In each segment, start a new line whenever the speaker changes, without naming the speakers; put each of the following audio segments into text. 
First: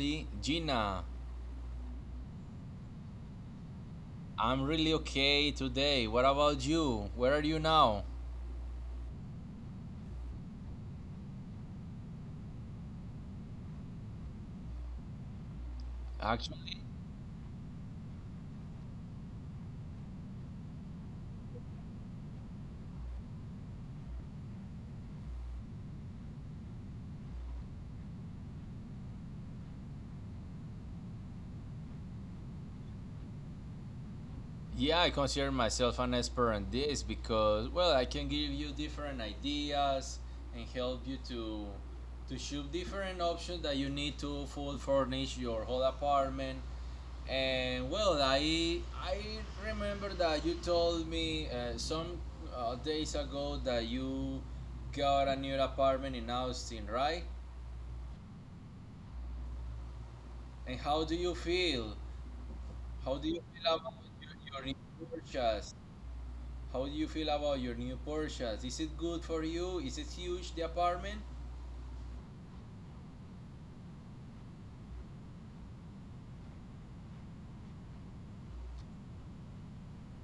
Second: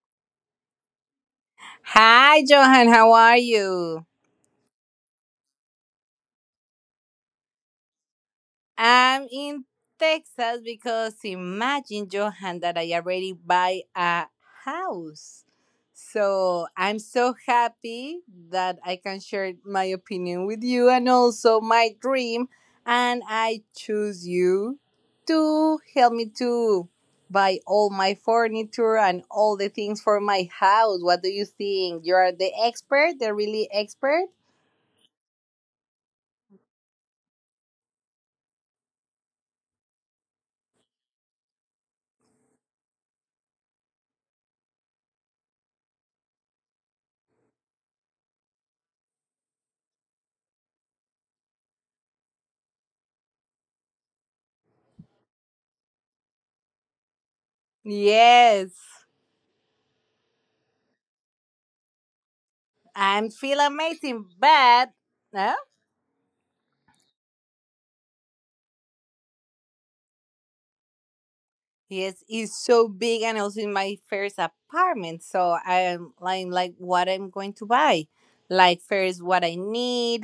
only Gina.
Hi, Johan. How are you?
I'm really okay today. What about you? Where are you now?
I'm in Texas because imagine, Johan, that I already buy a house. So
Actually,
I'm so happy that I can share my opinion with you and also my dream. And I choose you to help me to buy all my furniture and all the things for my house. What do you think? You are the expert, the really expert?
yeah, I consider myself an expert in this because, well, I can give you different ideas and help you to shoot different options that you need to full furnish your whole apartment. And well, I remember that you told me some days ago that you got a new apartment in Austin, right?
Yes.
And how do you feel? How
I
do you
feel
feel about
amazing,
your
but
new
no,
purchase? How do you feel about your new purchase? Is it good for you? Is it huge, the apartment?
yes, it's so big and also in my first apartment. So I'm like what I'm going to buy, like first what I need,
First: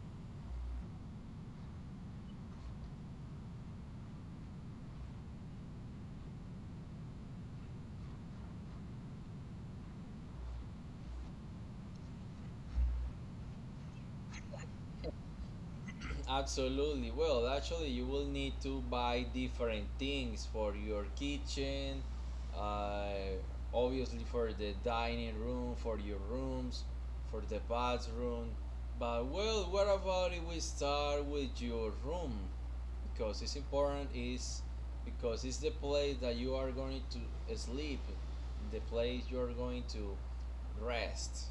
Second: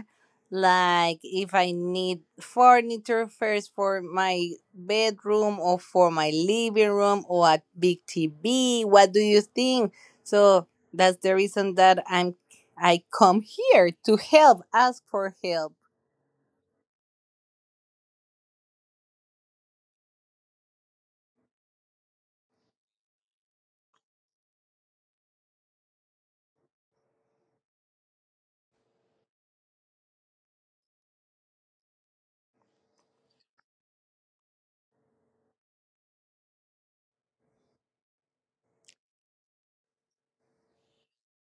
like if I need furniture first for my bedroom or for my living room or a big TV. What do you think? So that's the reason that I come here to help, ask for help.
Absolutely. Well, actually, you will need to buy different things for your kitchen, uh, obviously for the dining room, for your rooms, for the bathroom. But well, what about if we start with your room? Because it's important is because it's the place that you are going to sleep, the place you are going to rest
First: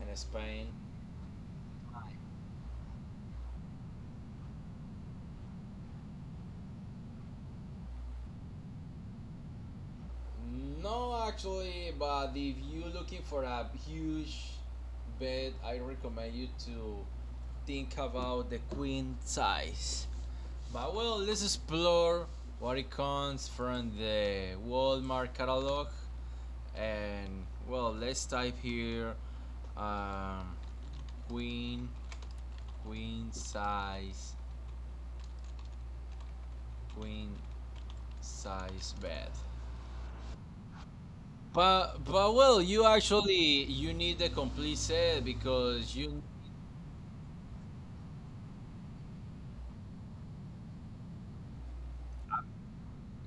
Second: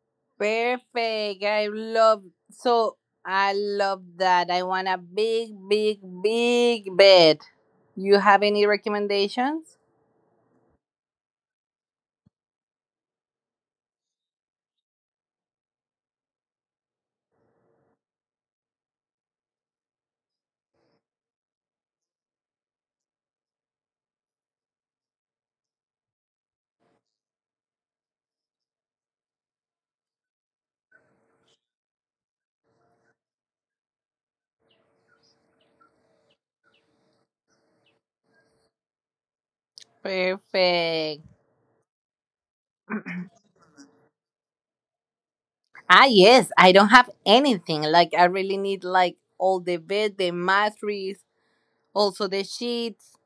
and spend.
Perfect. I love so I love that. I want a big, big, big bed. You have any recommendations?
No, actually, but if you're looking for a huge bed, I recommend you to think about the queen size. But well, let's explore what it comes from the Walmart catalog. And well, let's type here um, queen, queen size, queen size bed.
Perfect.
But well, you actually you need a complete set because
Ah,
you
yes, I don't have anything. Like I really need like all the bed, the mattress, also the sheets.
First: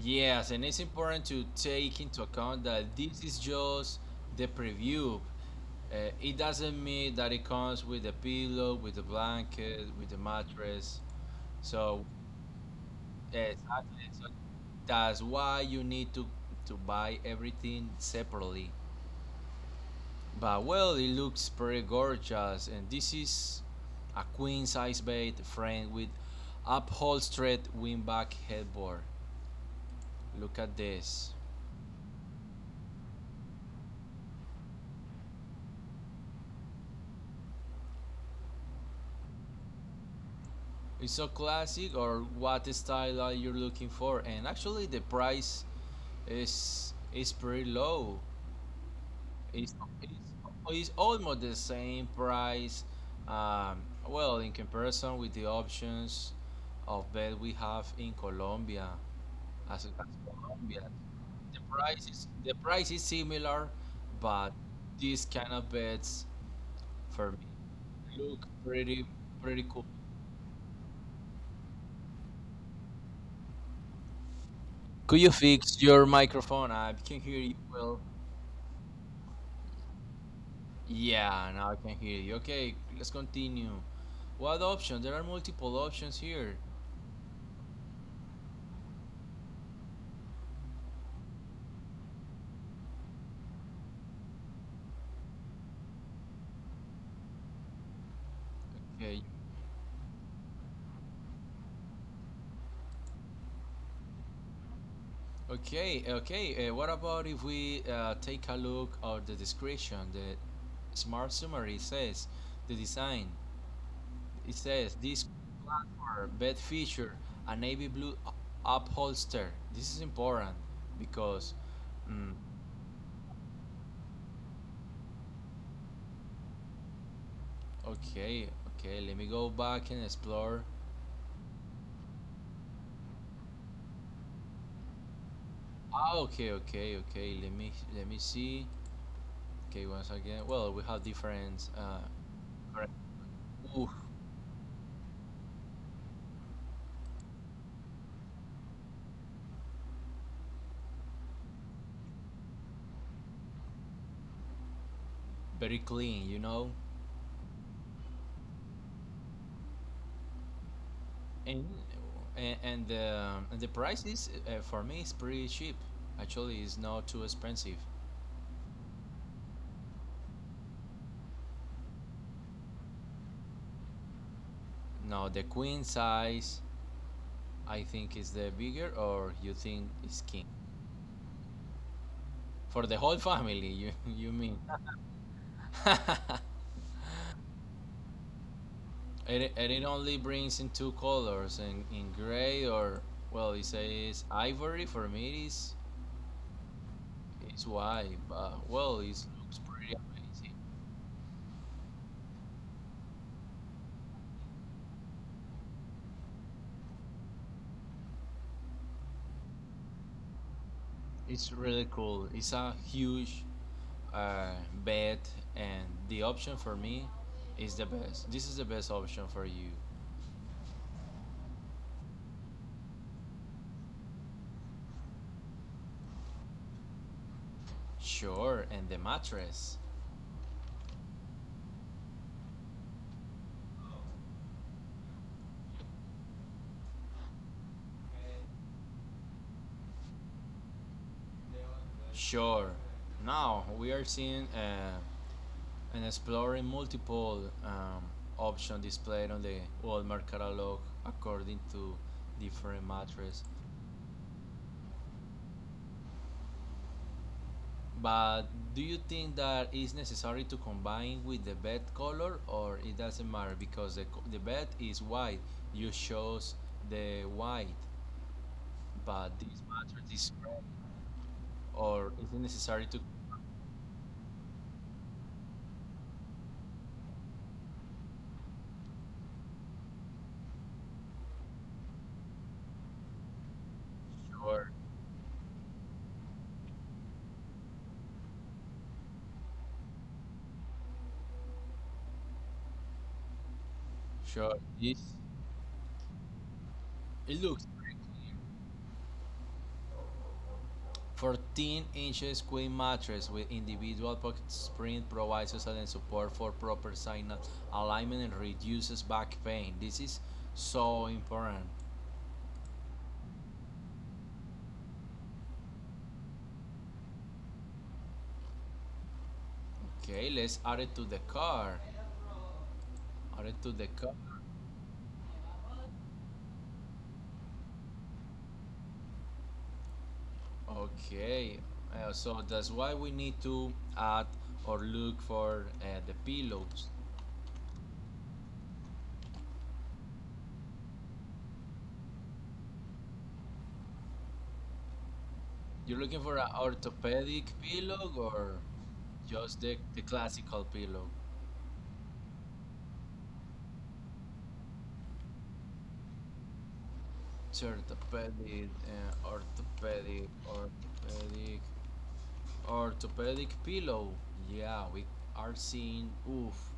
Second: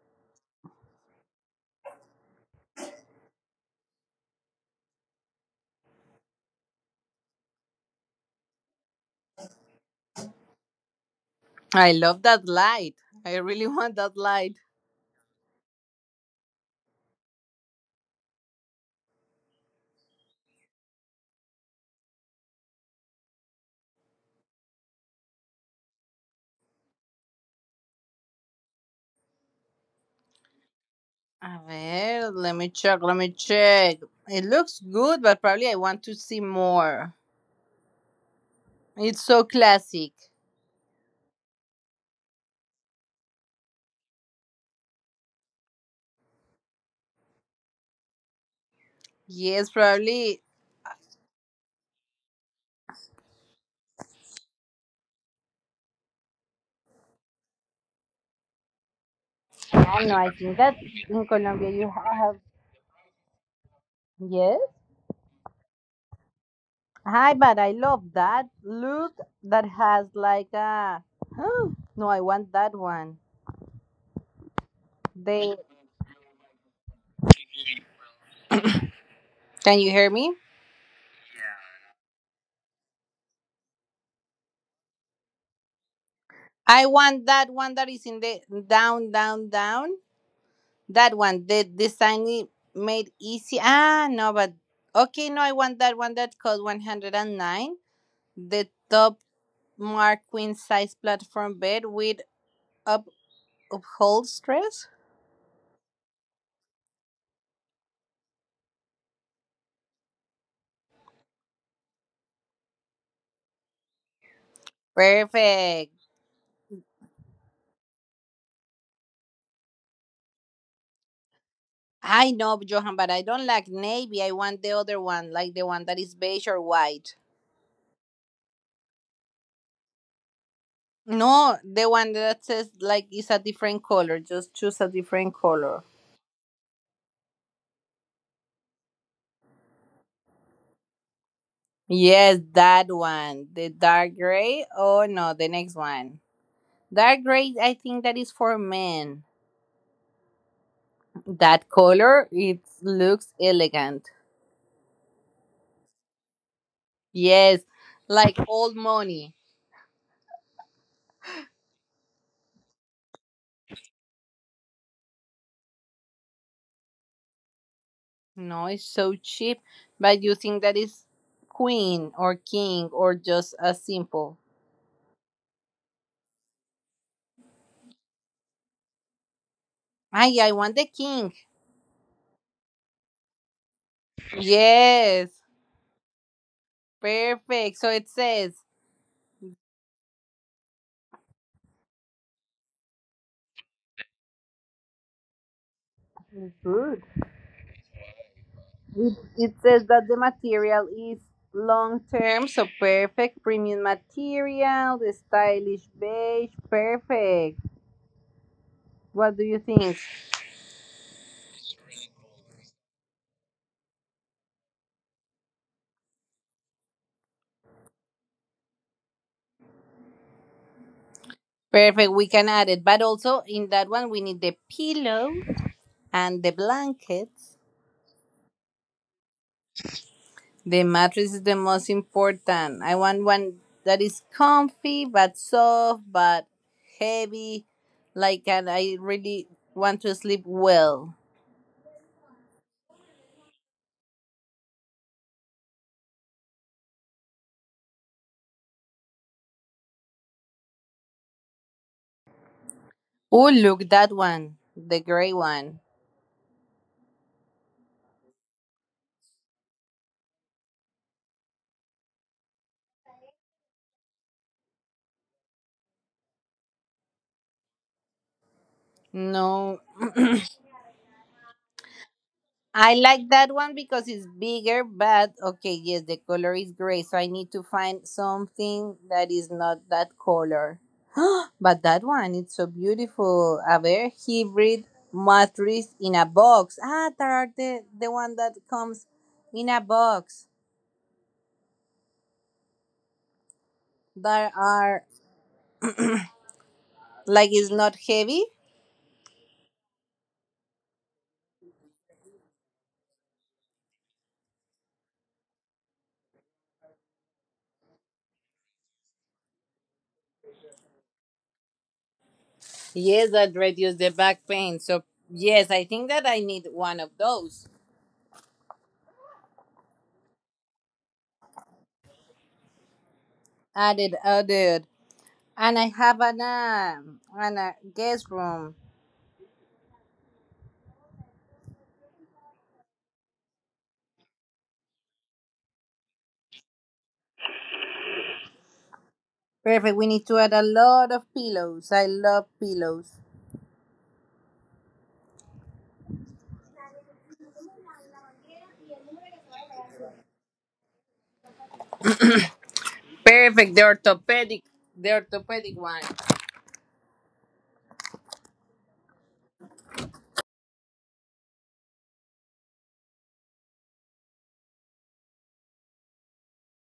yes, and it's important to take into account that this is just the preview. It doesn't mean that it comes with a pillow, with a blanket, with a mattress.
I
So
love that light. I really want
exactly,
that
so
light.
that's why you need to buy everything separately. But well, it looks pretty gorgeous, and this is a queen size bed frame with upholstered wingback headboard. Look at this.
A ver, let me check, let me check. It looks good, but probably I want to see more. It's so classic.
It's so classic, or what style are you looking for? And actually the price is pretty low.
Yes,
It's, it's,
probably.
it's almost the same price, um, well, in comparison with the options of bed we have in Colombia. As
I know. I think that
Colombia
in
the
Colombia you
price is
have.
the price is similar, but
Yes.
these kind of beds for
Hi,
me
but I love
look
that
pretty
look that
pretty cool.
has like a. No, I want that one.
Could you
They
fix your microphone? I can hear you well.
can you hear me?
Yeah, now I can hear you. Okay, let's continue. What options? There are multiple options here.
I want that one that is in the down, down, down. That one, the design made easy. Ah, no, but okay, no, I want that one that cost 109. The top
Okay,
mark queen size platform bed with up upholstery.
okay, okay. What about if we take a look at the description? The smart summary says the design. It says this
Perfect.
platform bed feature a navy blue upholster. This is important because
I
mm,
know, Johan, but I don't like navy. I want the other one, like the one that is beige or white.
okay, okay, let me go back and explore.
No, the one that says like it's a different color. Just choose a different color.
Ah, okay, okay, okay. Let me see. Okay, once again. Well, we have different
Yes, that one. The
oof,
dark gray. Oh no, the next one. Dark gray, I think that is for men. That color, it looks elegant.
very clean, you know.
Yes, like old money.
And and the price is, for me, is pretty cheap. Actually, it's not too expensive.
No, it's so cheap. But you think that is queen or king or just a simple?
Now the queen size I think is the bigger, or you think is
Ay,
king
I want the king.
for the whole family? You mean?
Yes,
and,
perfect. So it says.
and it only brings in two colors, in gray, or well, it says ivory. For me, it is
Good.
it's white, but well, it
It
looks
says
pretty.
that the material is long term, so perfect. Premium material, the stylish beige, perfect. What do you think?
It's really cool. It's a huge uh, bed, and the option for me is the best. This is the best option for you.
Perfect, we can add it. But also in that one, we need the pillow and the blankets.
Sure, and the mattress.
The mattress is the most important. I want one that is comfy but soft but heavy. Like and I really want to sleep well.
Sure. Now we are seeing and exploring multiple options displayed on the Walmart catalog according to different mattress.
Oh, look that one. The gray one.
But do you think that is necessary to combine with the bed color, or it doesn't matter because the bed is white? You chose the white, but this
No.
mattress is red, or is it necessary
I
to?
like that one because it's bigger, but okay, yes, the color is gray, so I need to find something that is not that color. But that one, it's so beautiful. A very
Sure,
hybrid matrix in a box. Ah, there are the one that comes in a box. There
sure. This
are,
it
like,
looks
it's
very
not
clear.
heavy.
14 inches queen mattress with individual pocket spring provides excellent support for proper sinus alignment and reduces back pain. This is so important.
Yes, that reduces the back pain. So, yes, I think that I need one of those.
Okay, let's add it to the car. Add it to the car.
Added, added. And I have an a guest room.
Okay, so that's why we need to add or look for the pillows.
Perfect. We need to add a lot of pillows. I love pillows.
You're looking for an orthopedic pillow or just the classical pillow?
Perfect. The orthopedic one.
Orthopedic, orthopedic pillow. Yeah, we are seeing. Oof,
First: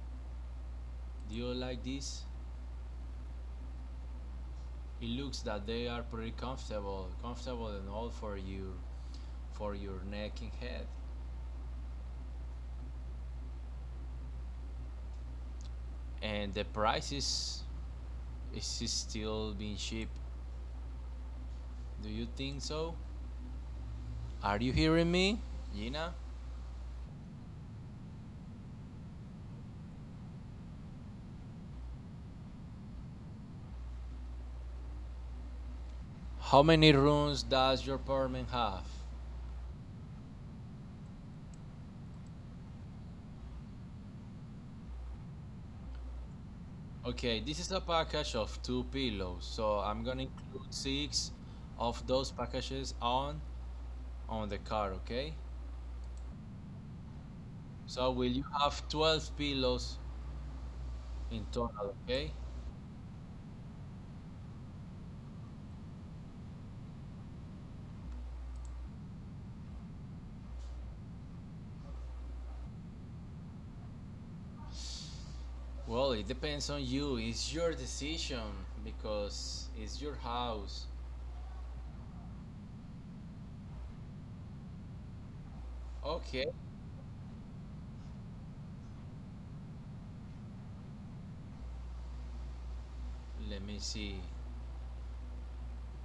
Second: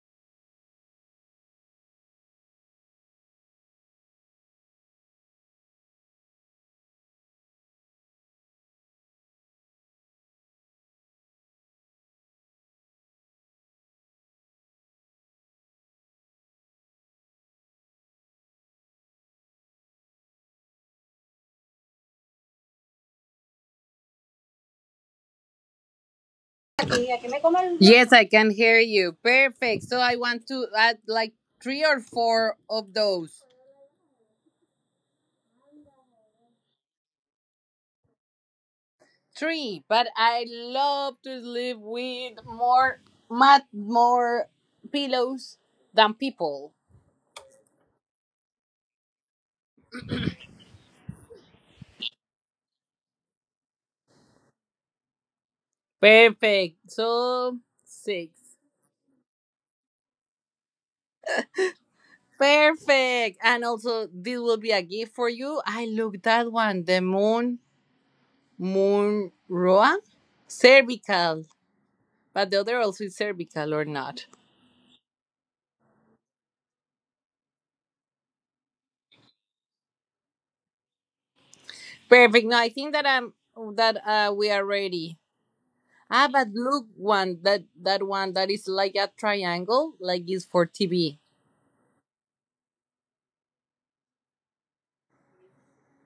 do you like this? It looks that they are pretty comfortable and all for for your neck and head. And the price is still being cheap. Do you think so? Are you hearing me, Gina?
Yes, I can hear you. Perfect. So I want to add like three or four of those.
How many rooms does your apartment have?
Three. But I love to sleep with more pillows than people.
Okay, this is a package of two pillows, so I'm gonna include six of those packages on the car, okay?
Perfect. So
So
six.
will you have 12 pillows in total, okay?
Perfect. And also, this will be a gift for you. I look that one, the moon, moon roa, cervical. But the other also is cervical or not.
Well, it depends on you. It's your decision because it's your house.
Perfect. No, I think that I'm that we are ready. Ah,
Okay,
but look, one that that one that is like a triangle, like is for TV.
let me see.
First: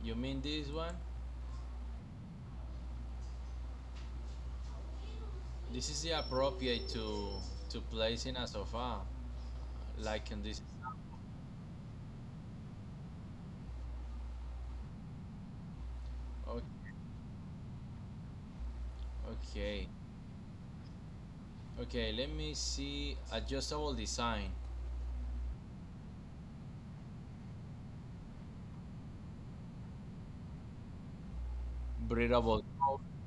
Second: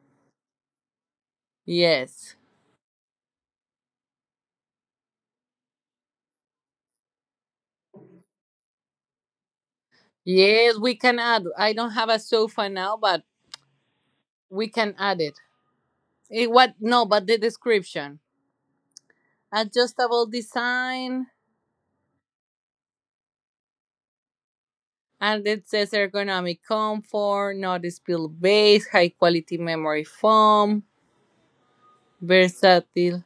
You mean this one?
Yes,
This is the appropriate to place in a sofa, like in this.
yes, we can add. I don't have a sofa now, but we can add it. It
o-
what? No, but the description.
Okay,
Adjustable design.
okay. Let me see adjustable design.
And it says ergonomic comfort, no spill base, high quality memory foam,
Breathable clothes
versatile.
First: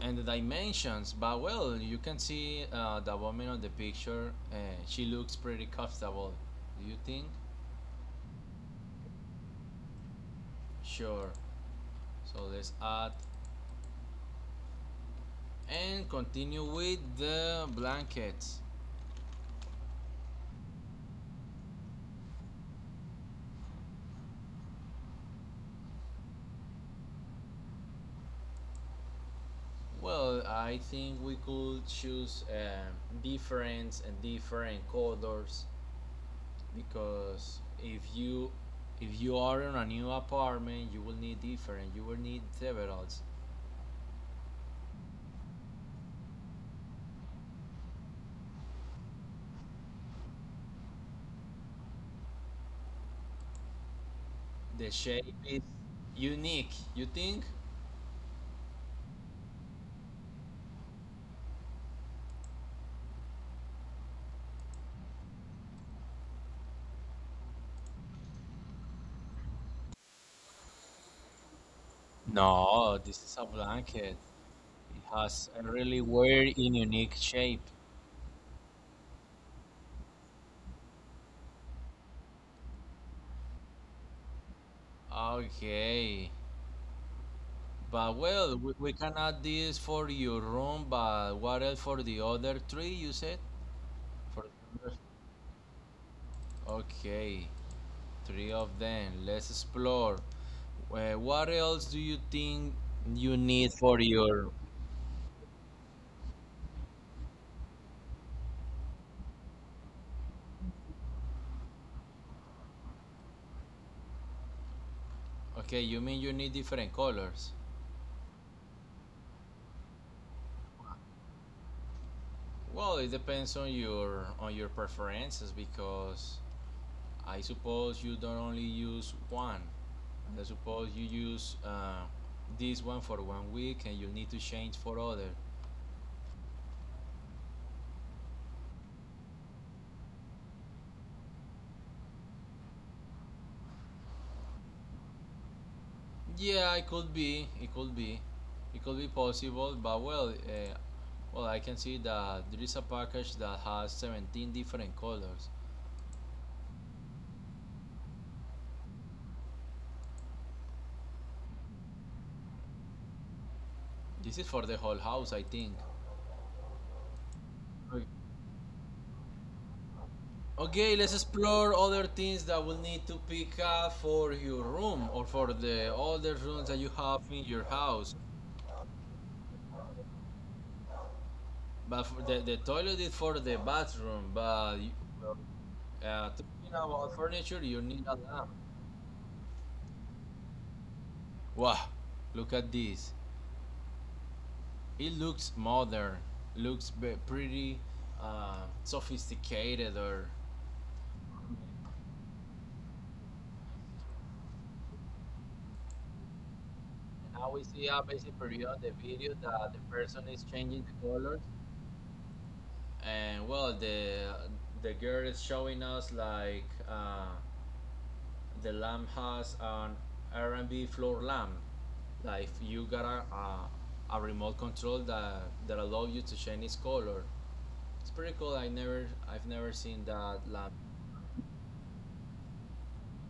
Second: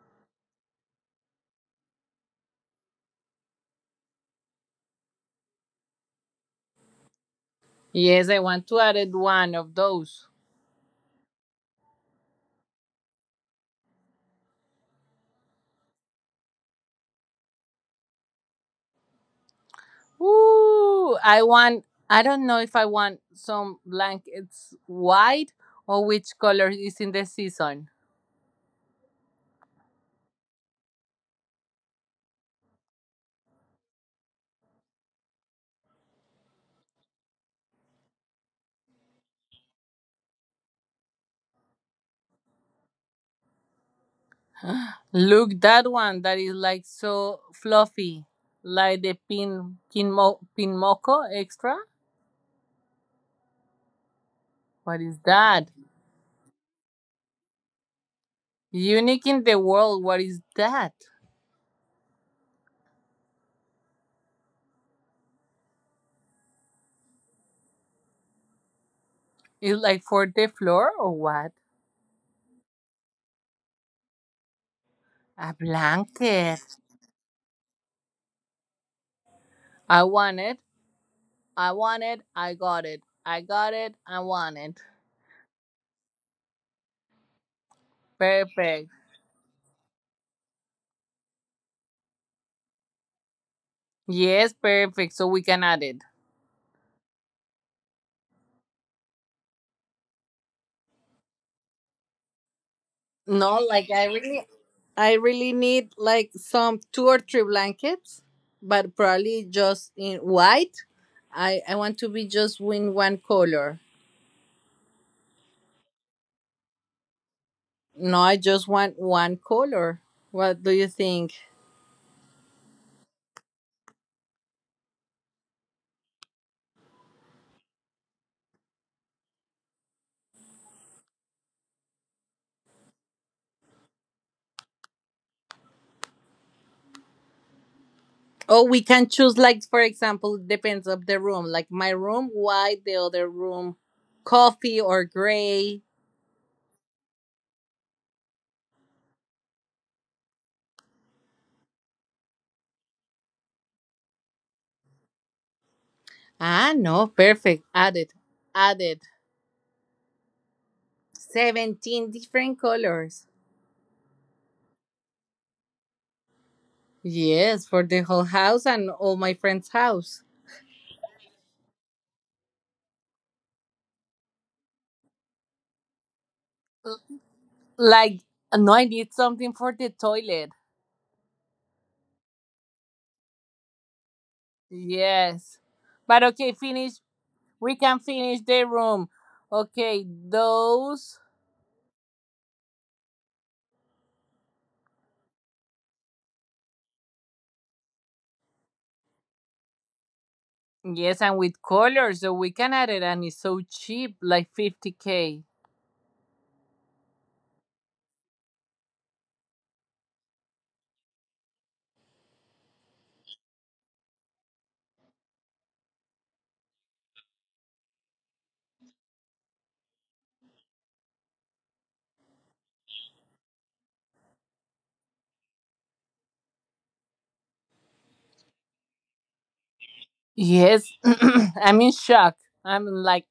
and the dimensions, but well, you can see the woman on the picture. She looks pretty comfortable, do you think?
Yes, I want to add it one of those.
Sure, so let's add and continue with the blankets.
Ooh, I want. I don't know if I want some blankets white or which color is in the season.
Well, I think we could choose different colors, because if you are in a new apartment, you will need different, you will need several.
Look that one that is like so fluffy, like the pin pin, mo, pin moco extra.
The
What is
shape is
that?
unique, you think?
Unique in the world. What is that? It's like for the floor or what?
No, this is a blanket. It has
A
a really weird
blanket.
and unique shape.
I want it. I want it. I got it. I got it. I want it.
Okay. But well, we,
Perfect.
we can add this for your room, but what else for the other three, you said? For
Yes,
the other-
perfect. So we can add it.
Okay, three of them. Let's explore. What else do you think you
No,
need
like
for
I really,
your...
I really need like some two or three blankets, but probably just in white. I want to be just in one color.
Okay, you mean you need different colors?
No, I just want one color. What do you think?
Well, it depends on your preferences, because I suppose you don't only use one. I suppose you use this one for 1 week and you need to change for other.
Oh, we can choose, like, for example, depends of the room. Like my room, white, the other room, coffee or gray.
Yeah, it could be. It could be. It could be possible. But well, well, I can see that there is a package that has 17 different colors.
Ah, no, perfect. Added, added. 17 different colors.
This is for the whole house, I think.
Yes, for the whole house and all my friends' house.
Okay, let's explore other things that we'll need to pick up for your room or for the other rooms that you have in your house.
Like, no, I need something for the toilet.
But for the toilet is for the bathroom, but you
Yes. But
talking
okay, finish.
about furniture,
We
you
can
need a
finish
lamp.
the room. Okay, those.
Wow, look at this. It looks modern, looks pretty sophisticated. Or
Yes, and with colors, so we can add it, and it's so cheap, like 50K.
now we see a basic period the video that the person is changing the colors, and well, the girl is showing us like, the lamp has an r&b floor lamp, like you got a remote control that allows you to change its color. It's pretty cool. I've never seen that lamp.
Yes, I'm in shock. I'm like,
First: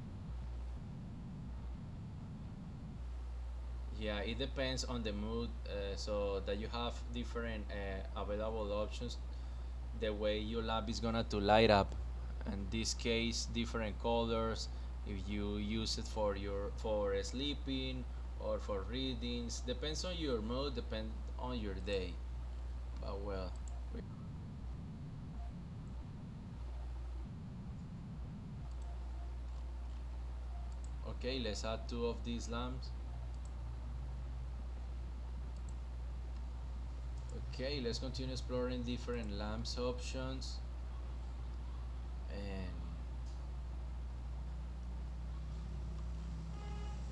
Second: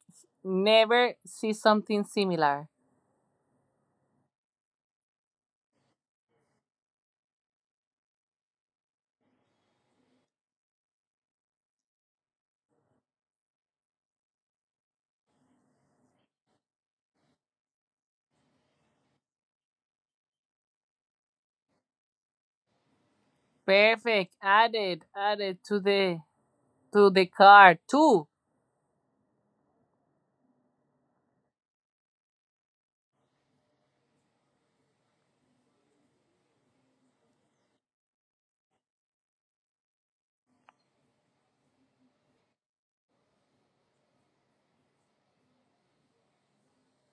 never see something similar.
Yeah, it depends on the mood, so that you have different available options. The way your lamp is gonna to light up, in this case, different colors. If you use it for your for sleeping or for readings, depends on your mood, depend on your day. But well, we-
Perfect. Added, added to the cart. Two.
okay, let's add two of these lamps. Okay, let's continue exploring different lamps options, and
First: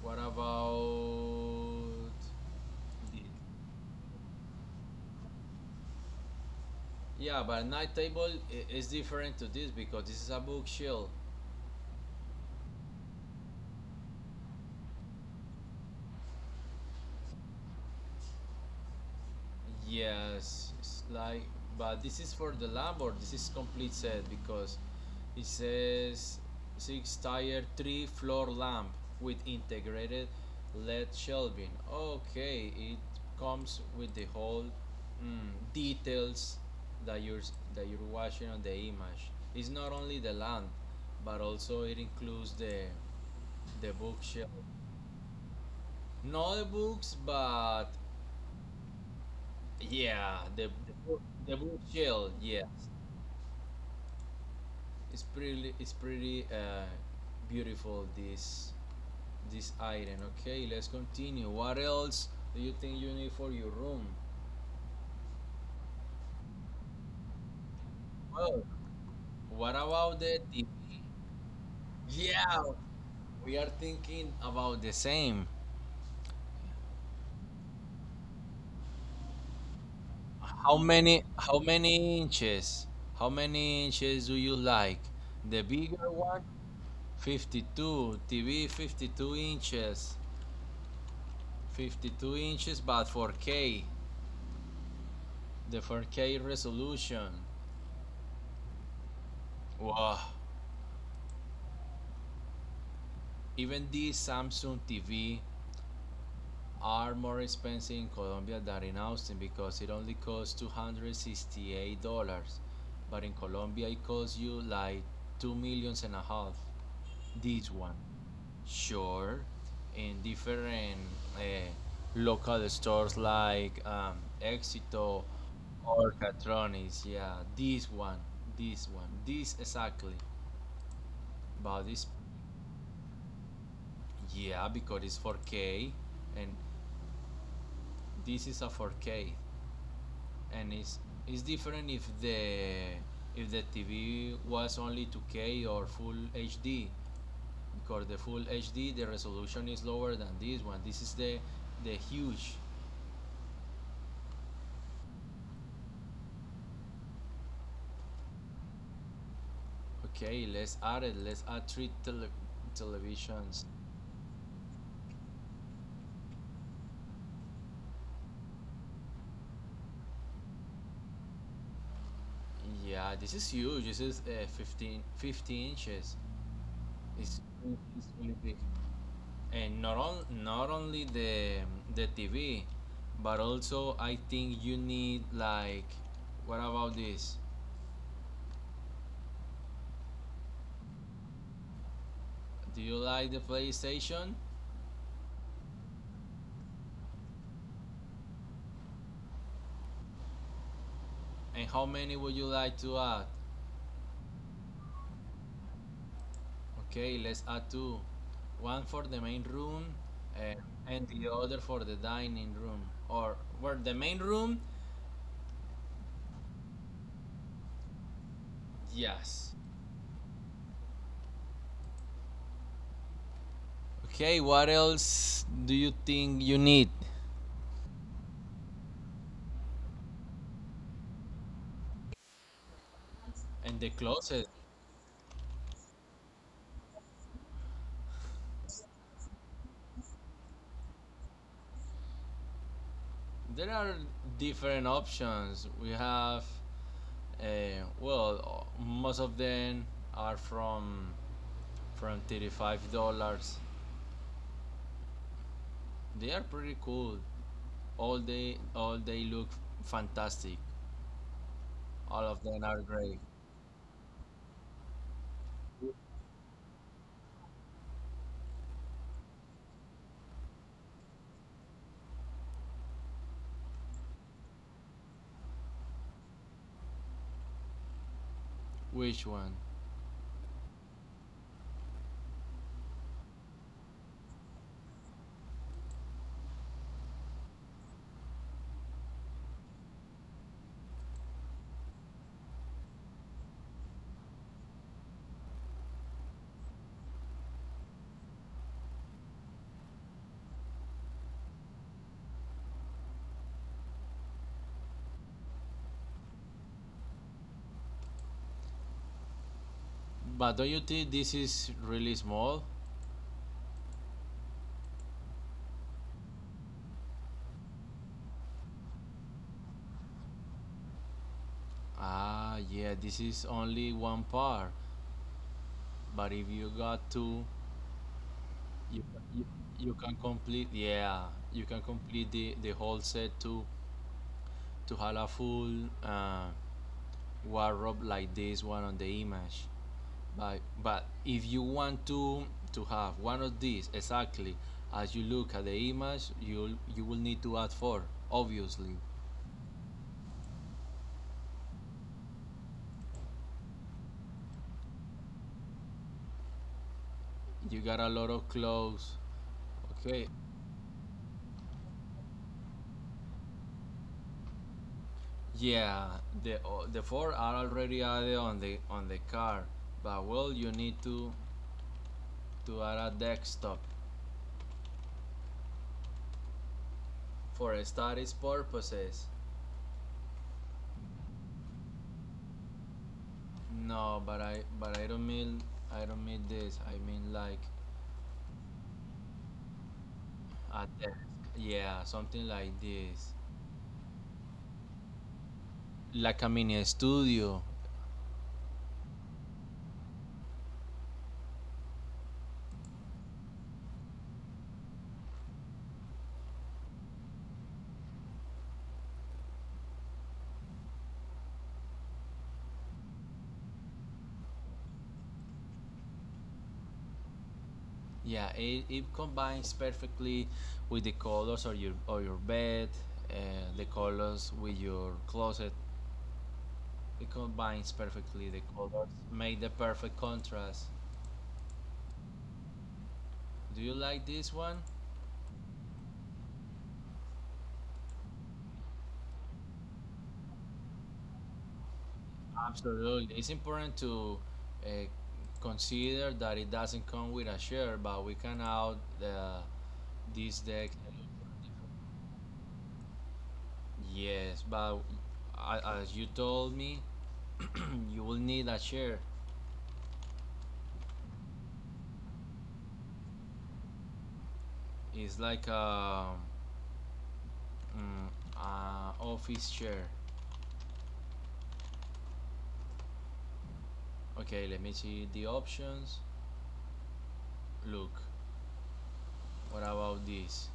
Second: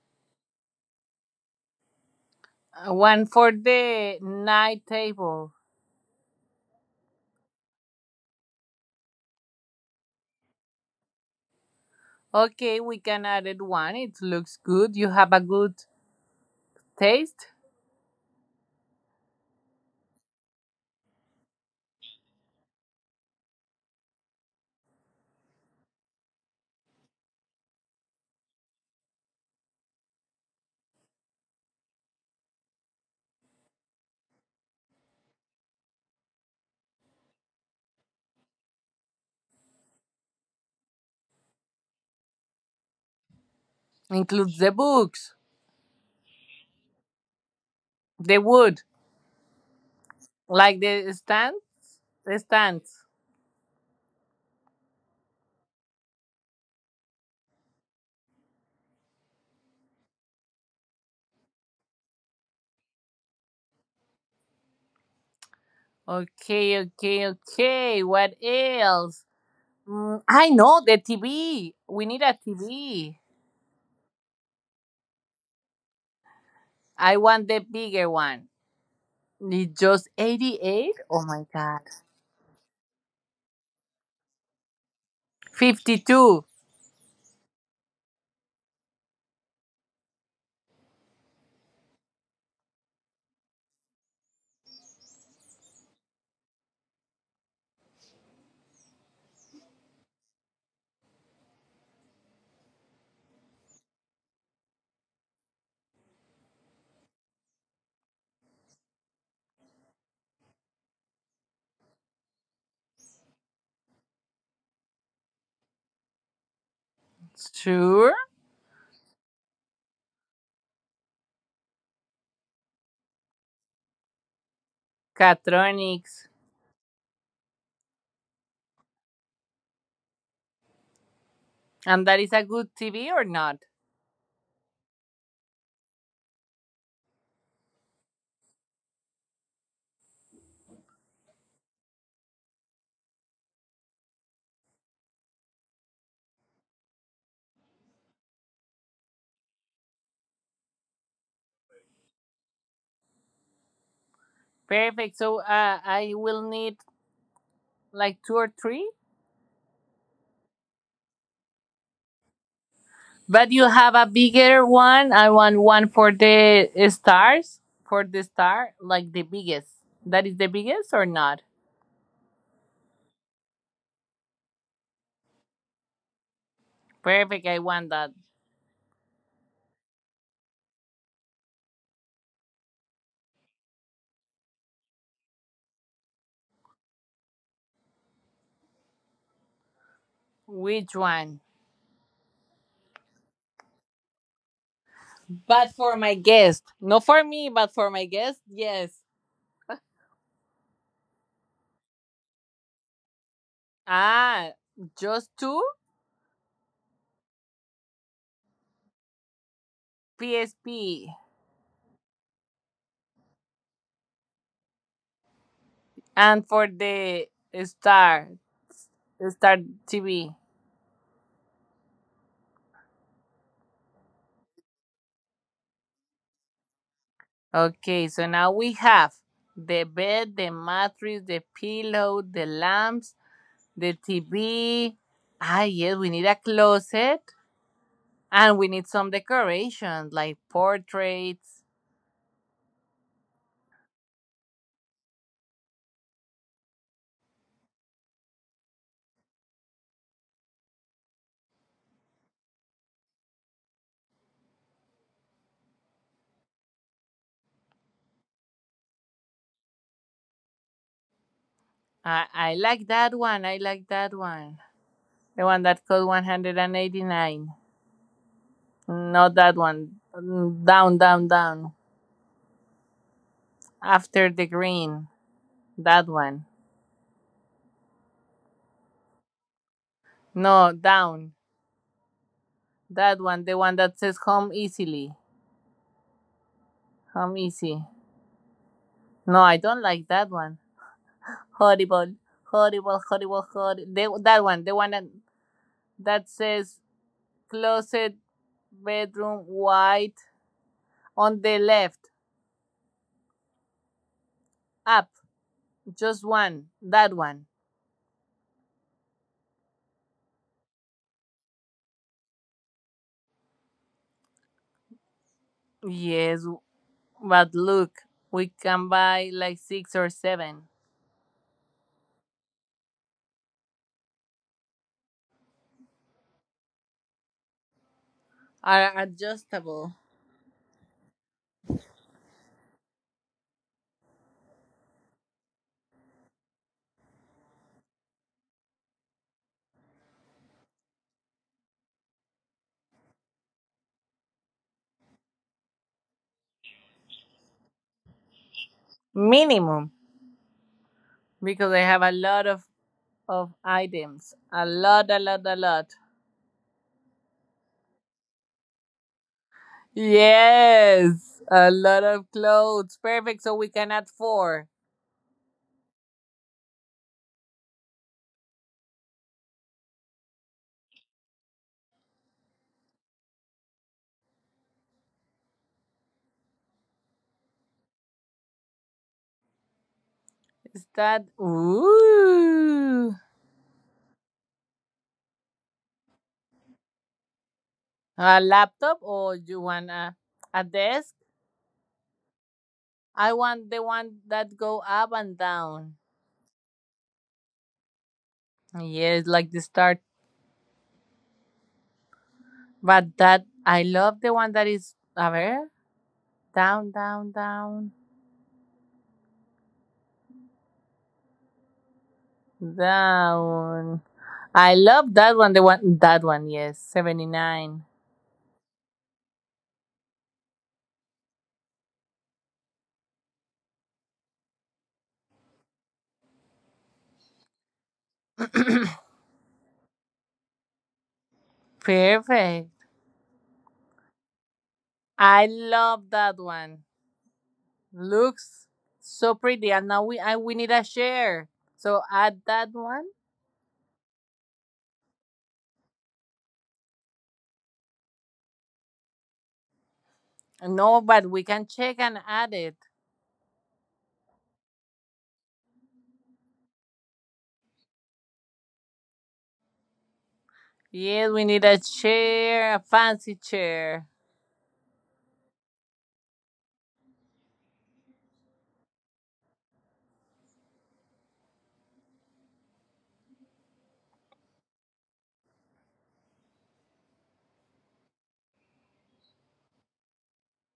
what about
One for the night table.
yeah, but night table is different to this because this is a bookshelf.
Okay, we can add it one. It looks good. You have a good taste.
Yes, it's like, but this is for the lab or this is complete set, because it says six tire, three floor lamp with integrated LED shelving. Okay, it comes with the whole mm, details that you're watching on the image. It's not only the lamp, but also it includes the bookshelf.
Includes the books,
Not the books, but
the wood,
yeah, the
like
the
the
blue,
stand,
the blue shell.
the
Yes,
stands.
it's pretty. It's pretty beautiful. This item. Okay, let's continue. What else do you think you need for your room?
Okay, okay, okay. What
Well,
else?
what about the?
I
the
know the TV. We need a
yeah,
TV.
we are thinking about the same.
I want the bigger one. Need just
How
88? Oh
many?
my
How
god.
many inches? How many inches do you like? The bigger one,
52.
52. TV, 52 inches. 52 inches but 4K. The 4K resolution. Wow. Even these Samsung TV are more expensive in Colombia than in Austin because it only costs $268. But in Colombia it costs you like two millions and a half. This one.
Sure.
Sure. In different uh, local stores like Éxito or
Catronics.
Catronis. Yeah, this one. This one. This exactly. But this,
And that is a good TV or not?
yeah, because it's 4K and this is a 4K, and it's different if the TV was only 2K or full HD, because the full HD the resolution is lower than this one. This is the huge
Perfect. So I will need like two or three.
okay, let's add it. Let's add three
But
televisions.
you have a bigger one. I want one for the stars. For the star, like the biggest. That is the biggest or not?
Yeah, this is huge. This is 15, 50 inches. It's,
Perfect. I want
it's
that.
really big. And not only the TV, but also I think you need like, what about this?
Which one?
Do you like the PlayStation?
But for my guest. Not for me, but for my guest, yes.
And how many would you like to add?
Ah, just two?
Okay, let's add two. One for the main room, uh, and
PSP.
the other for the dining room. Or for the main room?
And for the Star,
Yes.
Star TV.
Okay, what else do you think you need?
Okay, so now we have the bed, the mattress, the pillow, the lamps,
And the
the
closet.
TV. Ah, yes, we need a closet. And we need some decorations like portraits.
There are different options. We have, well, most of them are from $35. They are pretty cool. All they look fantastic. All
I,
of
I
them are
like that
great.
one. I like that one. The one that cost 189. Not that one. Down, down, down. After the green. That one.
Which one?
No, down. That one. The one that says home easily. Home easy. No, I don't like that one. Horrible. Horrible, horrible, horrible. That one. The one that says closet, bedroom, white. On the left. Up. Just one. That one.
But don't you think this is really small?
Yes, but look, we can buy like six or seven.
Ah, yeah, this is only one part. But if you got two,
Are
you, you,
adjustable.
you can complete, yeah, you can complete the whole set to have a full uh, wardrobe like this one on the image. But if you want to have one of these exactly as you look at the image, you will need to add four, obviously.
Minimum. Because I have a lot of items. A lot, a lot, a lot.
You got a lot of clothes. Okay.
Yes. A lot of clothes. Perfect. So we can add four.
Yeah, the four are already added on the car, but well, you need to add a desktop for studies purposes.
Is that ooh
No, but I don't mean, I don't mean this. I mean like
a laptop or you want a
a desk.
desk?
Yeah, something like this,
I want the one that go up and down.
like a mini studio.
Yes, like the start. But that I love the one that is a ver. Down, down, down, down. I love that one. The one that one, yes, 79.
Yeah, it combines perfectly with the colors of your bed, the colors with your closet. It combines perfectly the colors, make the perfect contrast.
Perfect.
Do you like this one?
I love that one. Looks so pretty, and now we need a share. So add that one.
Absolutely. It's important to uh, consider that it doesn't come with a share, but we can out uh, this deck.
No, but we can check and add it.
Yes, but as you told me, you will need a chair.
Yes, we need a chair, a fancy chair.
It's like a, mm, a office chair. Okay, let me see the options. Look, what about this?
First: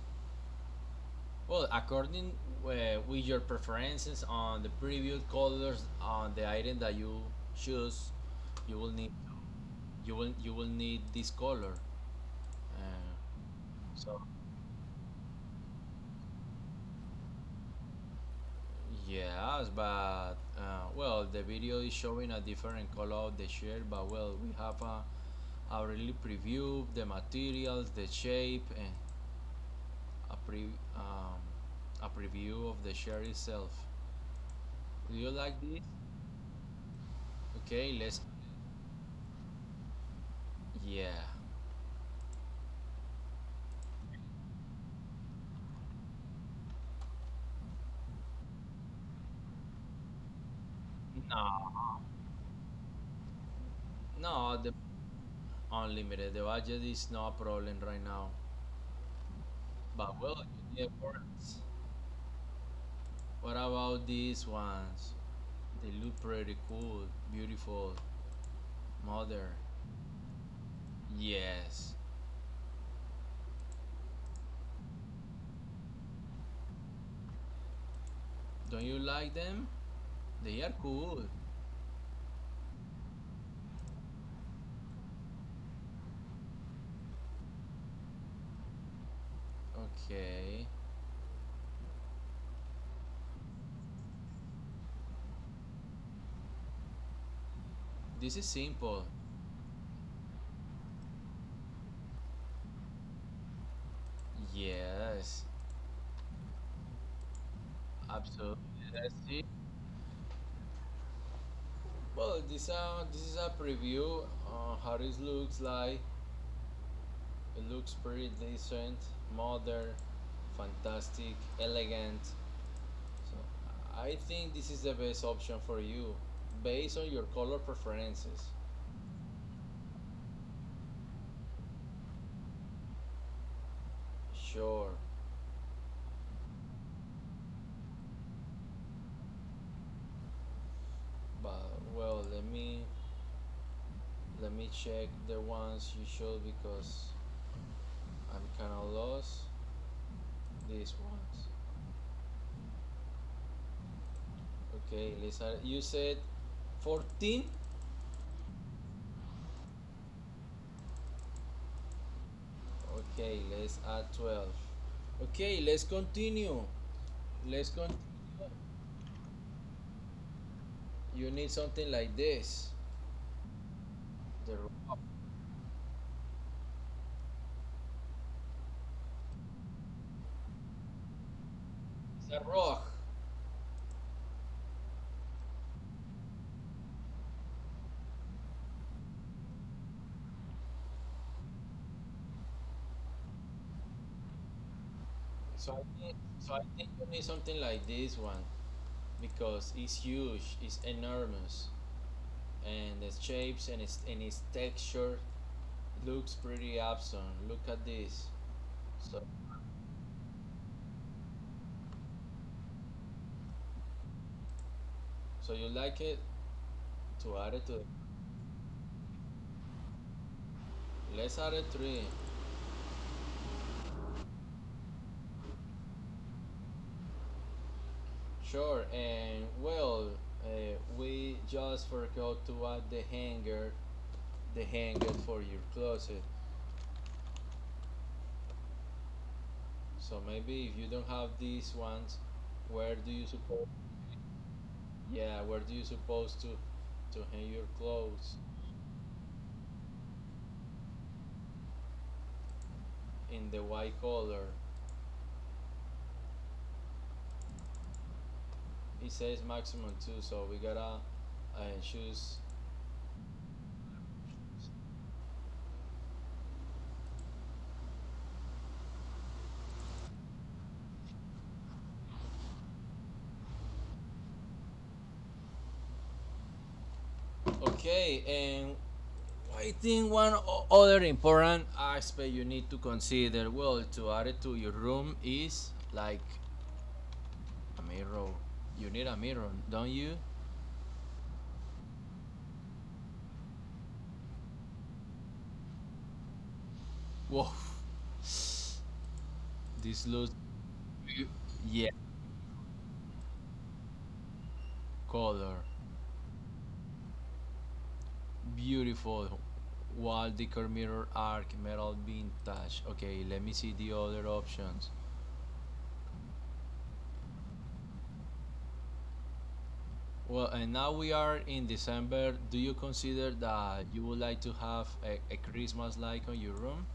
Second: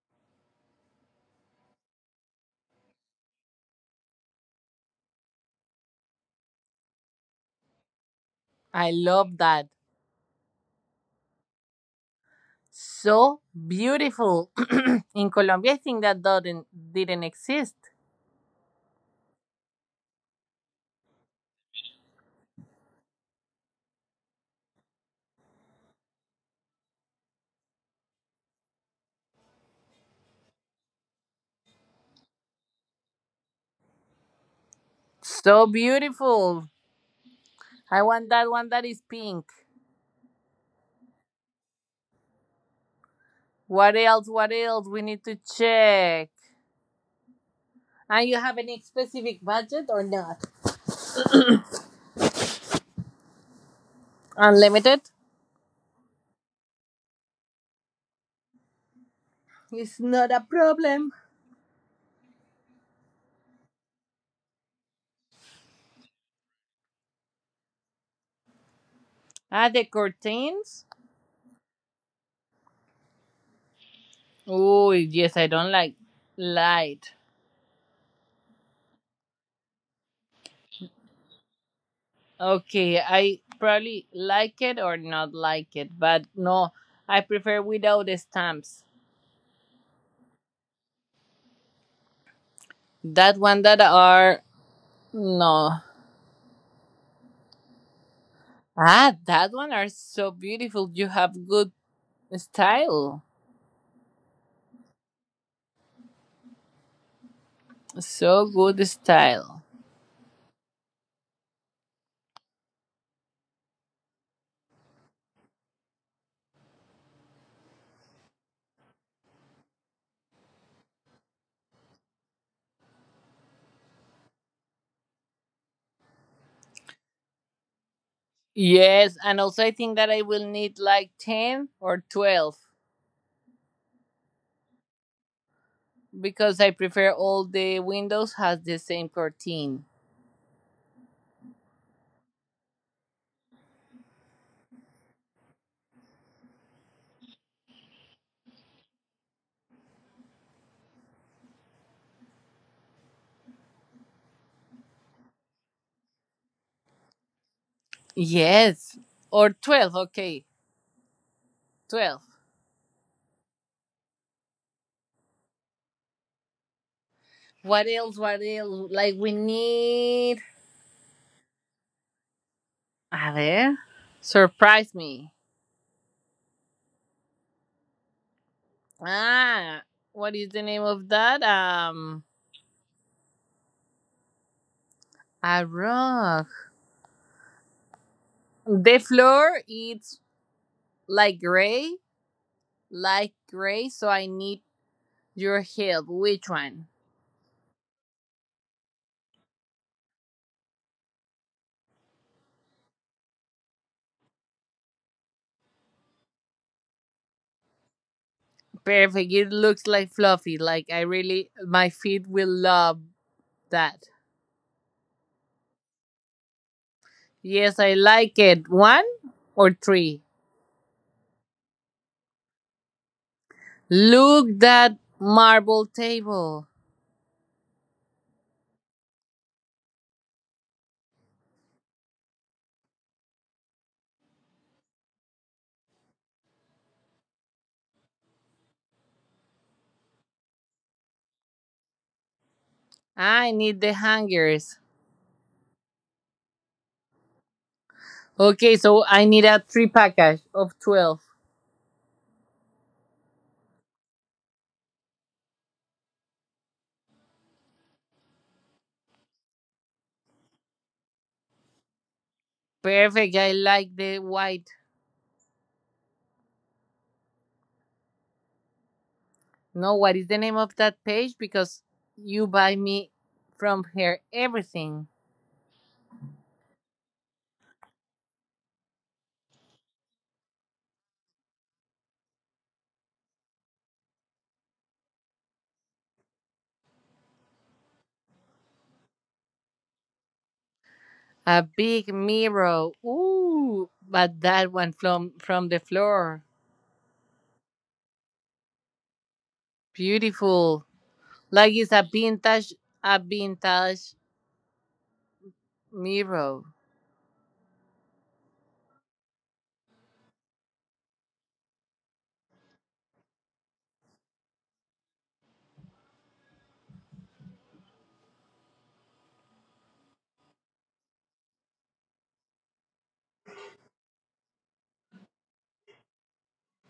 Well, according, with your preferences on the preview colors on the item that you choose, you will
I
need
love that.
you will need this color. Uh,
So
so
beautiful. In Colombia, I think that doesn't didn't exist.
yes, but well, the video is showing a different color of the shirt, but well, we have a already preview the materials, the shape, and a pre um, a preview of the shirt itself. Do you like
So
this?
beautiful.
Okay,
I
let's.
want that one that is pink.
Yeah.
What else? What else? We need to check. And you have any specific budget or not?
No. No, the
Unlimited?
unlimited. The budget is no problem right now.
It's
But
not
well,
a
you need
problem.
words. What about these ones? They look pretty cool, beautiful, modern.
Ah, the curtains?
Yes.
Oh, yes, I don't like light.
Don't you like them? They are cool.
Okay, I probably like it or not like it, but no, I prefer without the stamps.
Okay.
That one that are no.
This is simple.
Ah, that one are so beautiful. You have good style.
Yes.
So
Absolutely.
good
Let's see.
style.
Well, this is a preview on how this looks like. It looks pretty decent, modern, fantastic, elegant. So I think this is the best option for you based on your color preferences.
Yes, and also I think that I will need like 10 or 12
Sure,
because I prefer all the windows has the same curtain.
but well, let me check the ones you showed because I'm kind of lost. These ones. Okay, let's add, you said 14.
Yes, or 12, okay, 12.
Okay, let's add 12. Okay, let's continue. Let's
What
con,
else, what else? Like we need.
you need something like this.
A ver.
The
Surprise
ro-
me. Ah, what is the name of that?
rock.
A rug. The floor it's like gray, like gray, so I need. Your heel, which
So I
one?
think you need something like this one because it's huge, it's enormous, and the shapes and its texture looks pretty awesome. Look at this. So
Perfect. It looks like fluffy. Like my feet will love that.
so you like it to add it
Yes,
to,
I like it. One or three.
let's add it three.
Look that marble table.
Sure. And well, we just forgot to add the hanger for your closet. So maybe if you don't have these ones, where do you
I
suppose?
need the hangers.
Yeah, where do you supposed to hang your clothes
Okay, so I need a three package of 12.
in the white color? It says maximum two, so we gotta choose.
Perfect. I like the white. No, what is the name of that page? Because you buy me from here everything.
Okay, and I think other important aspect you need to consider, well, to add it to your room is like a mirror. You need a mirror, don't you?
A big mirror. Ooh, but that one from the floor.
Whoa, this looks,
Beautiful. Like
yeah,
it's a vintage a vintage
color.
mirror.
Beautiful wall decor mirror arc metal vintage. Okay, let me see the other options. Well, and now we are in December. Do you consider that you would like to have a Christmas light on your room?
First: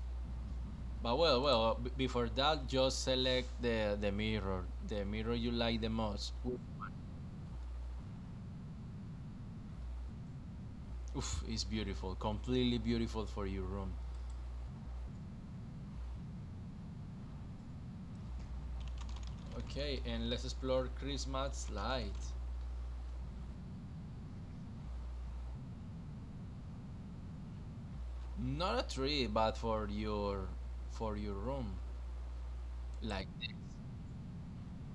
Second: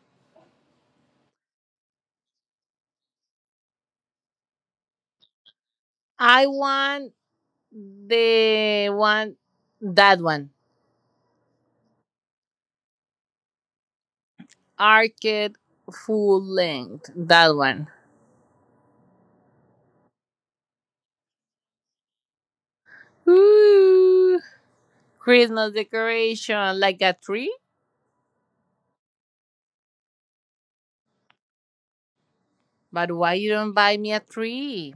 But well, well, before that, just select the mirror you like the most.
I want the one that one.
Oof, it's beautiful, completely beautiful for your room.
Arcade full length. That one.
Okay, and let's explore Christmas light.
Ooh. Christmas decoration like a tree.
Not a tree, but for your, for your room.
But
Like
why you
that.
don't buy me a tree?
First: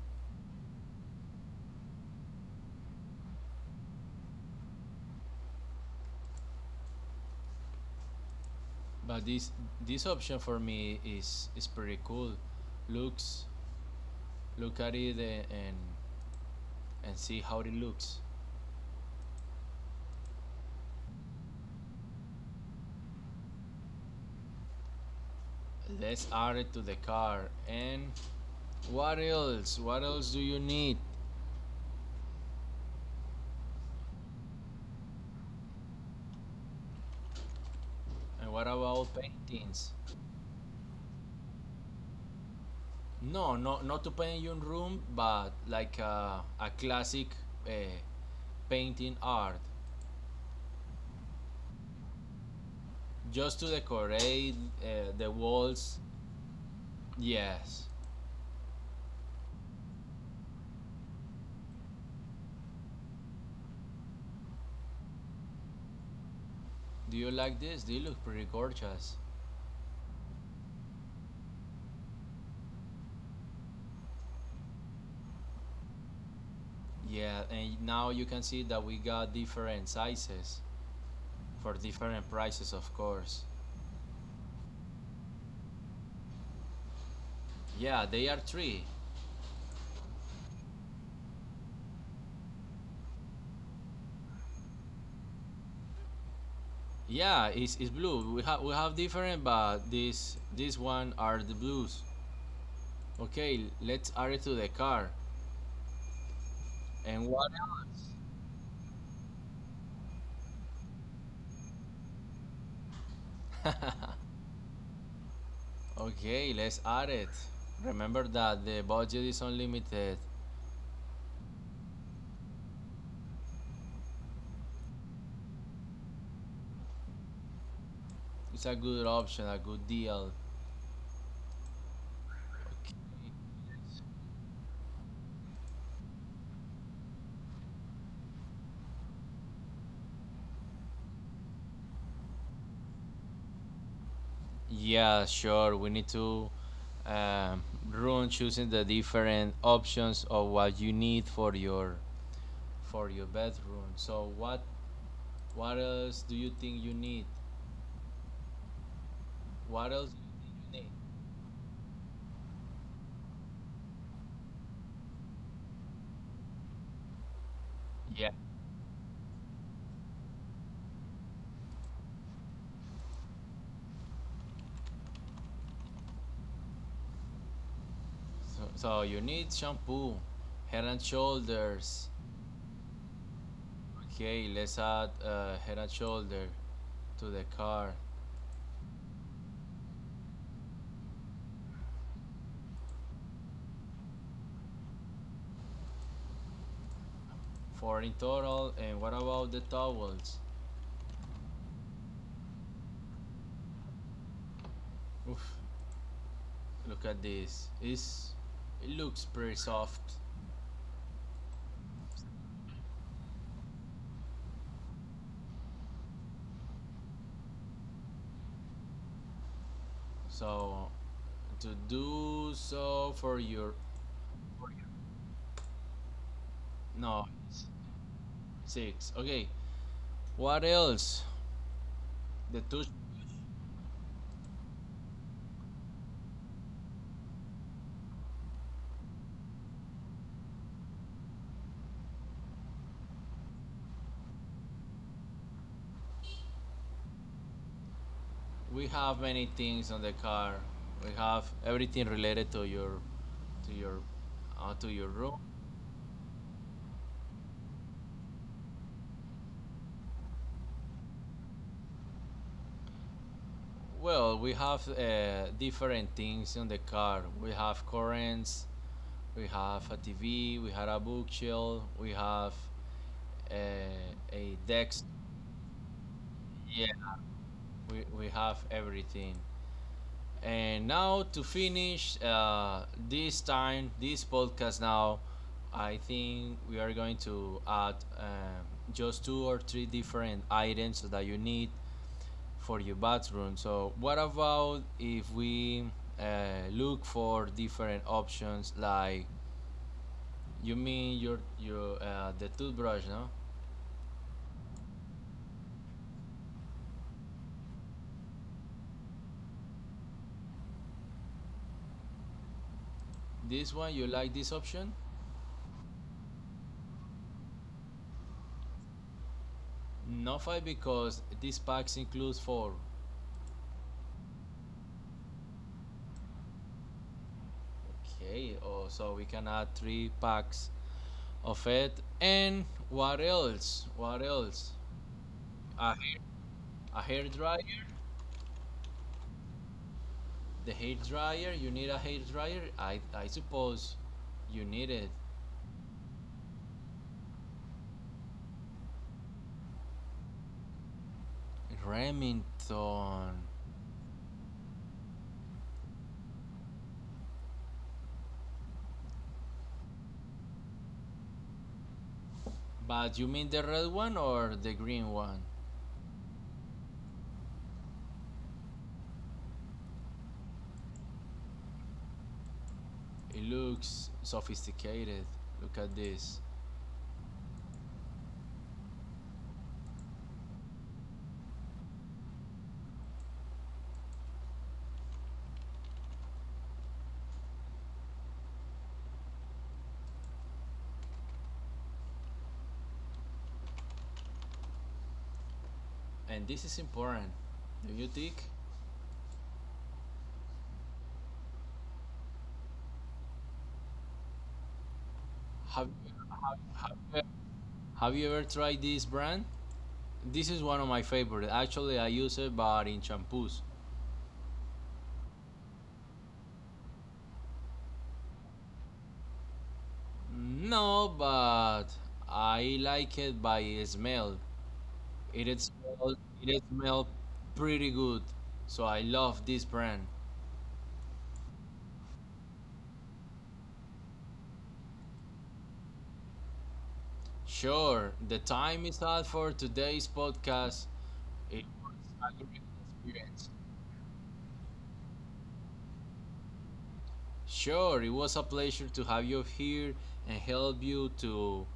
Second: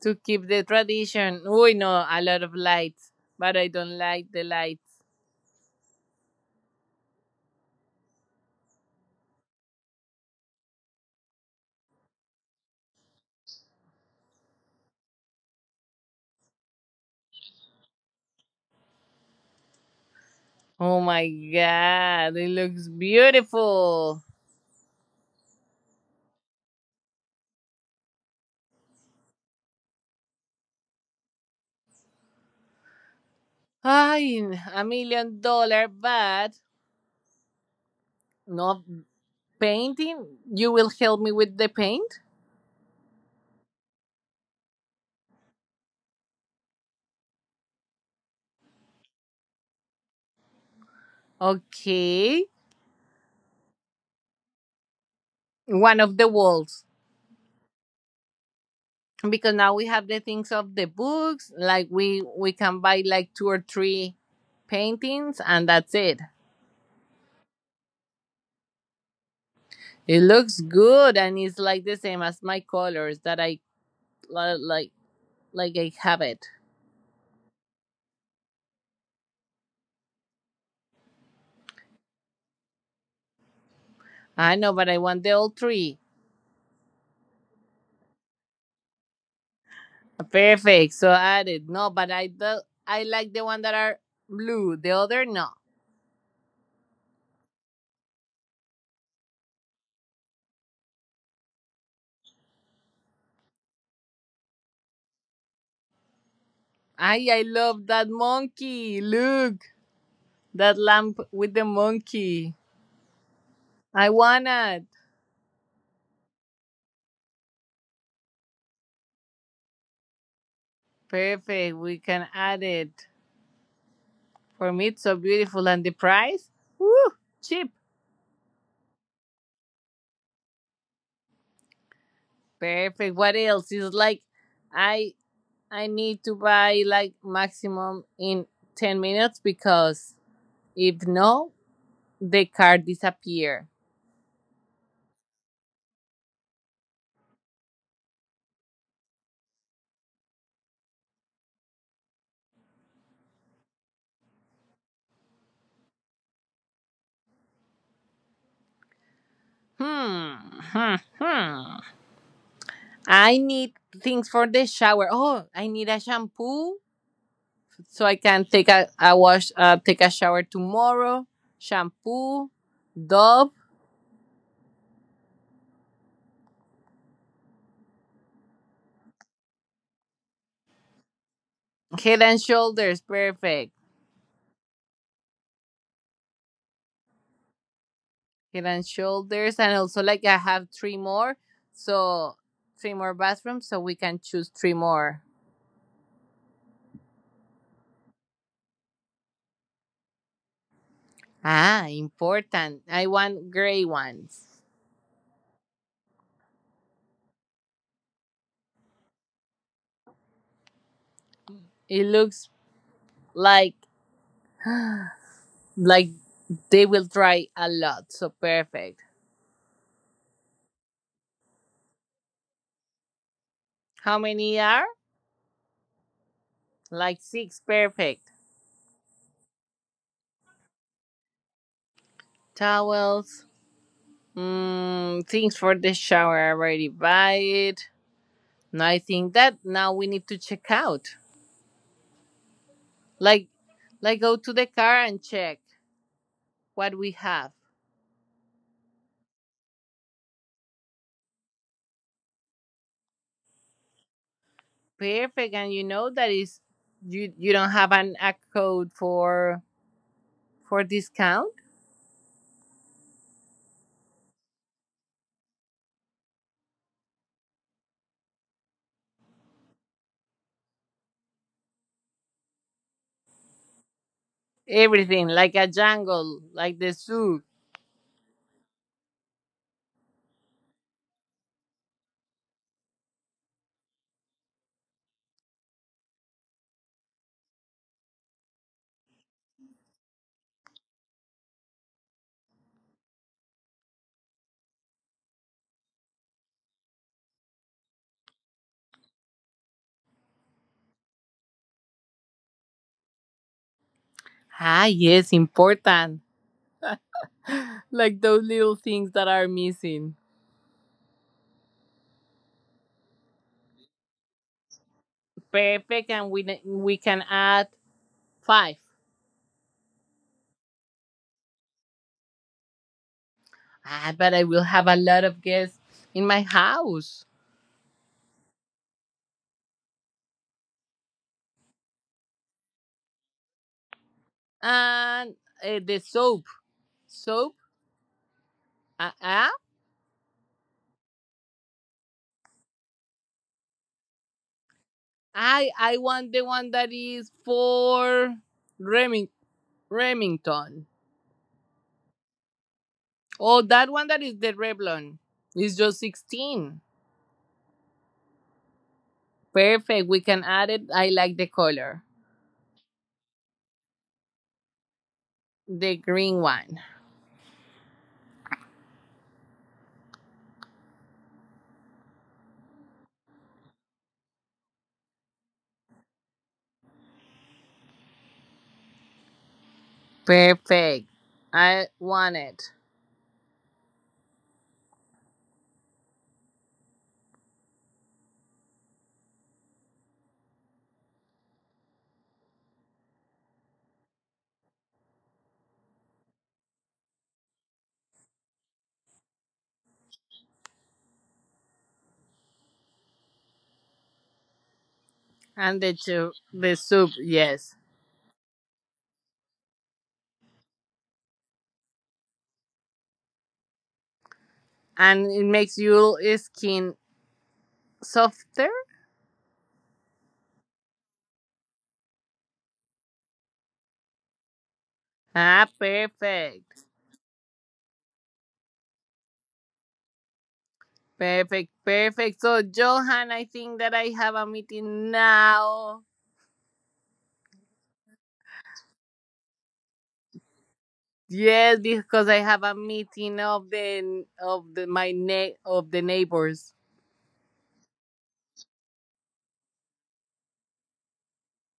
To keep the tradition. Ooh, no, a lot of lights. But I don't like the light.
But this option for me is pretty cool. Looks, look at it, and see how it looks.
Oh my god, it looks beautiful.
Let's add it to the car. And what else? What else do you need?
Ay, 1 million dollar, but
And what
no
about paintings?
painting. You will help me with the paint?
No, no, not to paint your room, but like a classic, uh, painting art,
Okay.
just to decorate the
One
walls.
of the walls.
Yes.
Because now we have the things of the books, like we can buy like two or three paintings and that's it.
Do you like this? They look pretty gorgeous.
It looks good and it's like the same as my colors that li- like like I have it.
Yeah, and now you can see that we got different sizes for different prices, of course.
I know, but I want the all three.
Yeah, they are three.
Perfect. So added. No, but I like the one that are blue. The other no.
Yeah, it's blue. We have, we have different, but this one are the blues. Okay, let's add it to the car.
I
And
I
what
love that monkey. Look, that lamp with the monkey. I
else?
want it.
Okay, let's add it. Remember that the budget is unlimited.
Perfect. We can add it. For me, it's so beautiful. And the price? Woo! Cheap.
It's a good option, a good deal. Okay.
Perfect. What else? It's like I I need to buy like maximum in 10 minutes because if no, the car disappear.
Yeah, sure. We need to um, run choosing the different options of what you need for your, for your bedroom. So what else do you think you need? What else do
Hmm,
you think you
hmm, hmm. I need things for the shower. Oh, I need a shampoo so I
need? Yeah.
can take a shower tomorrow. Shampoo, Dove,
So, so you need shampoo, head and shoulders.
Head and Shoulders, perfect.
Okay, let's add head and shoulder to the car.
Head and Shoulders, and also like I have three more, so three more bathrooms, so we can choose three more.
Four in total. And what about the towels?
Ah, important. I want gray ones.
Oof, look at this. It looks pretty soft.
It looks like like they will dry a lot, so perfect.
So to do so for your,
How many are? Like
no,
six. Perfect.
six. Okay. What else? The two.
Towels. Things for the shower. I already buy it. Now I think that now we need to check out. Like, like go to the car and check what we have.
We have many things on the car. We have everything related to your, to your to your room.
Perfect. And you know that is you. You don't have an a code for discount.
Well, we have different things on the car. We have currents. We have a TV. We have a bookshelf. We have a desk.
Everything like a jungle, like
Yeah,
the zoo.
we have everything. And now to finish this time, this podcast now, I think we are going to add just two or three different items that you need for your bathroom. So, what about if we look for different options? Like, you mean your the toothbrush, no?
Ah, yes, important. Like those little things that are missing
This one, you like this option?
perfect and we can add. Five.
No five because this packs includes four.
Ah, but I will have a lot of guests in my house.
Okay, oh, so we can add three packs of it. And what else? What else?
And the
A hair,
soap.
a hair
Soap?
dryer.
Uh, uh,
The hair dryer. You need a hair dryer. I suppose you need it.
I want the one that is for Reming- Remington.
Remington.
Oh, that one that is the Revlon. It's just 16. Perfect. We can add it. I like the color.
But you mean the red one or the green one?
The green one.
It looks sophisticated. Look at this.
Perfect. I want it.
And this is important. Do you think?
And
Have
the
have,
soup,
have,
yes.
have you ever tried this brand? This is one of my favorite. Actually, I use it, but in shampoos.
And it makes your skin softer.
No, but I like it by smell.
Ah,
It
perfect.
smell pretty good. So I love this brand.
Perfect, perfect. So, Johan, I think that I have a meeting now.
Sure, the time is out for today's podcast. It
Yes,
was
because I
a
have
great
a meeting
experience.
of the neighbors.
Sure, it was a pleasure to have you here and help you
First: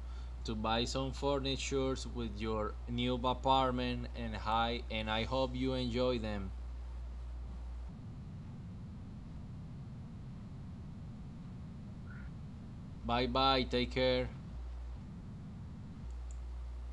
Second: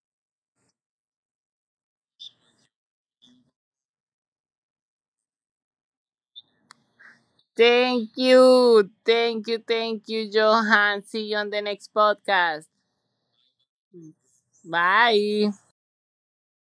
to buy some furnitures with your new apartment and hi and I hope you enjoy them.
Thank you, thank you, thank you, Johan. See you on the next podcast.
Bye bye, take care.
Bye.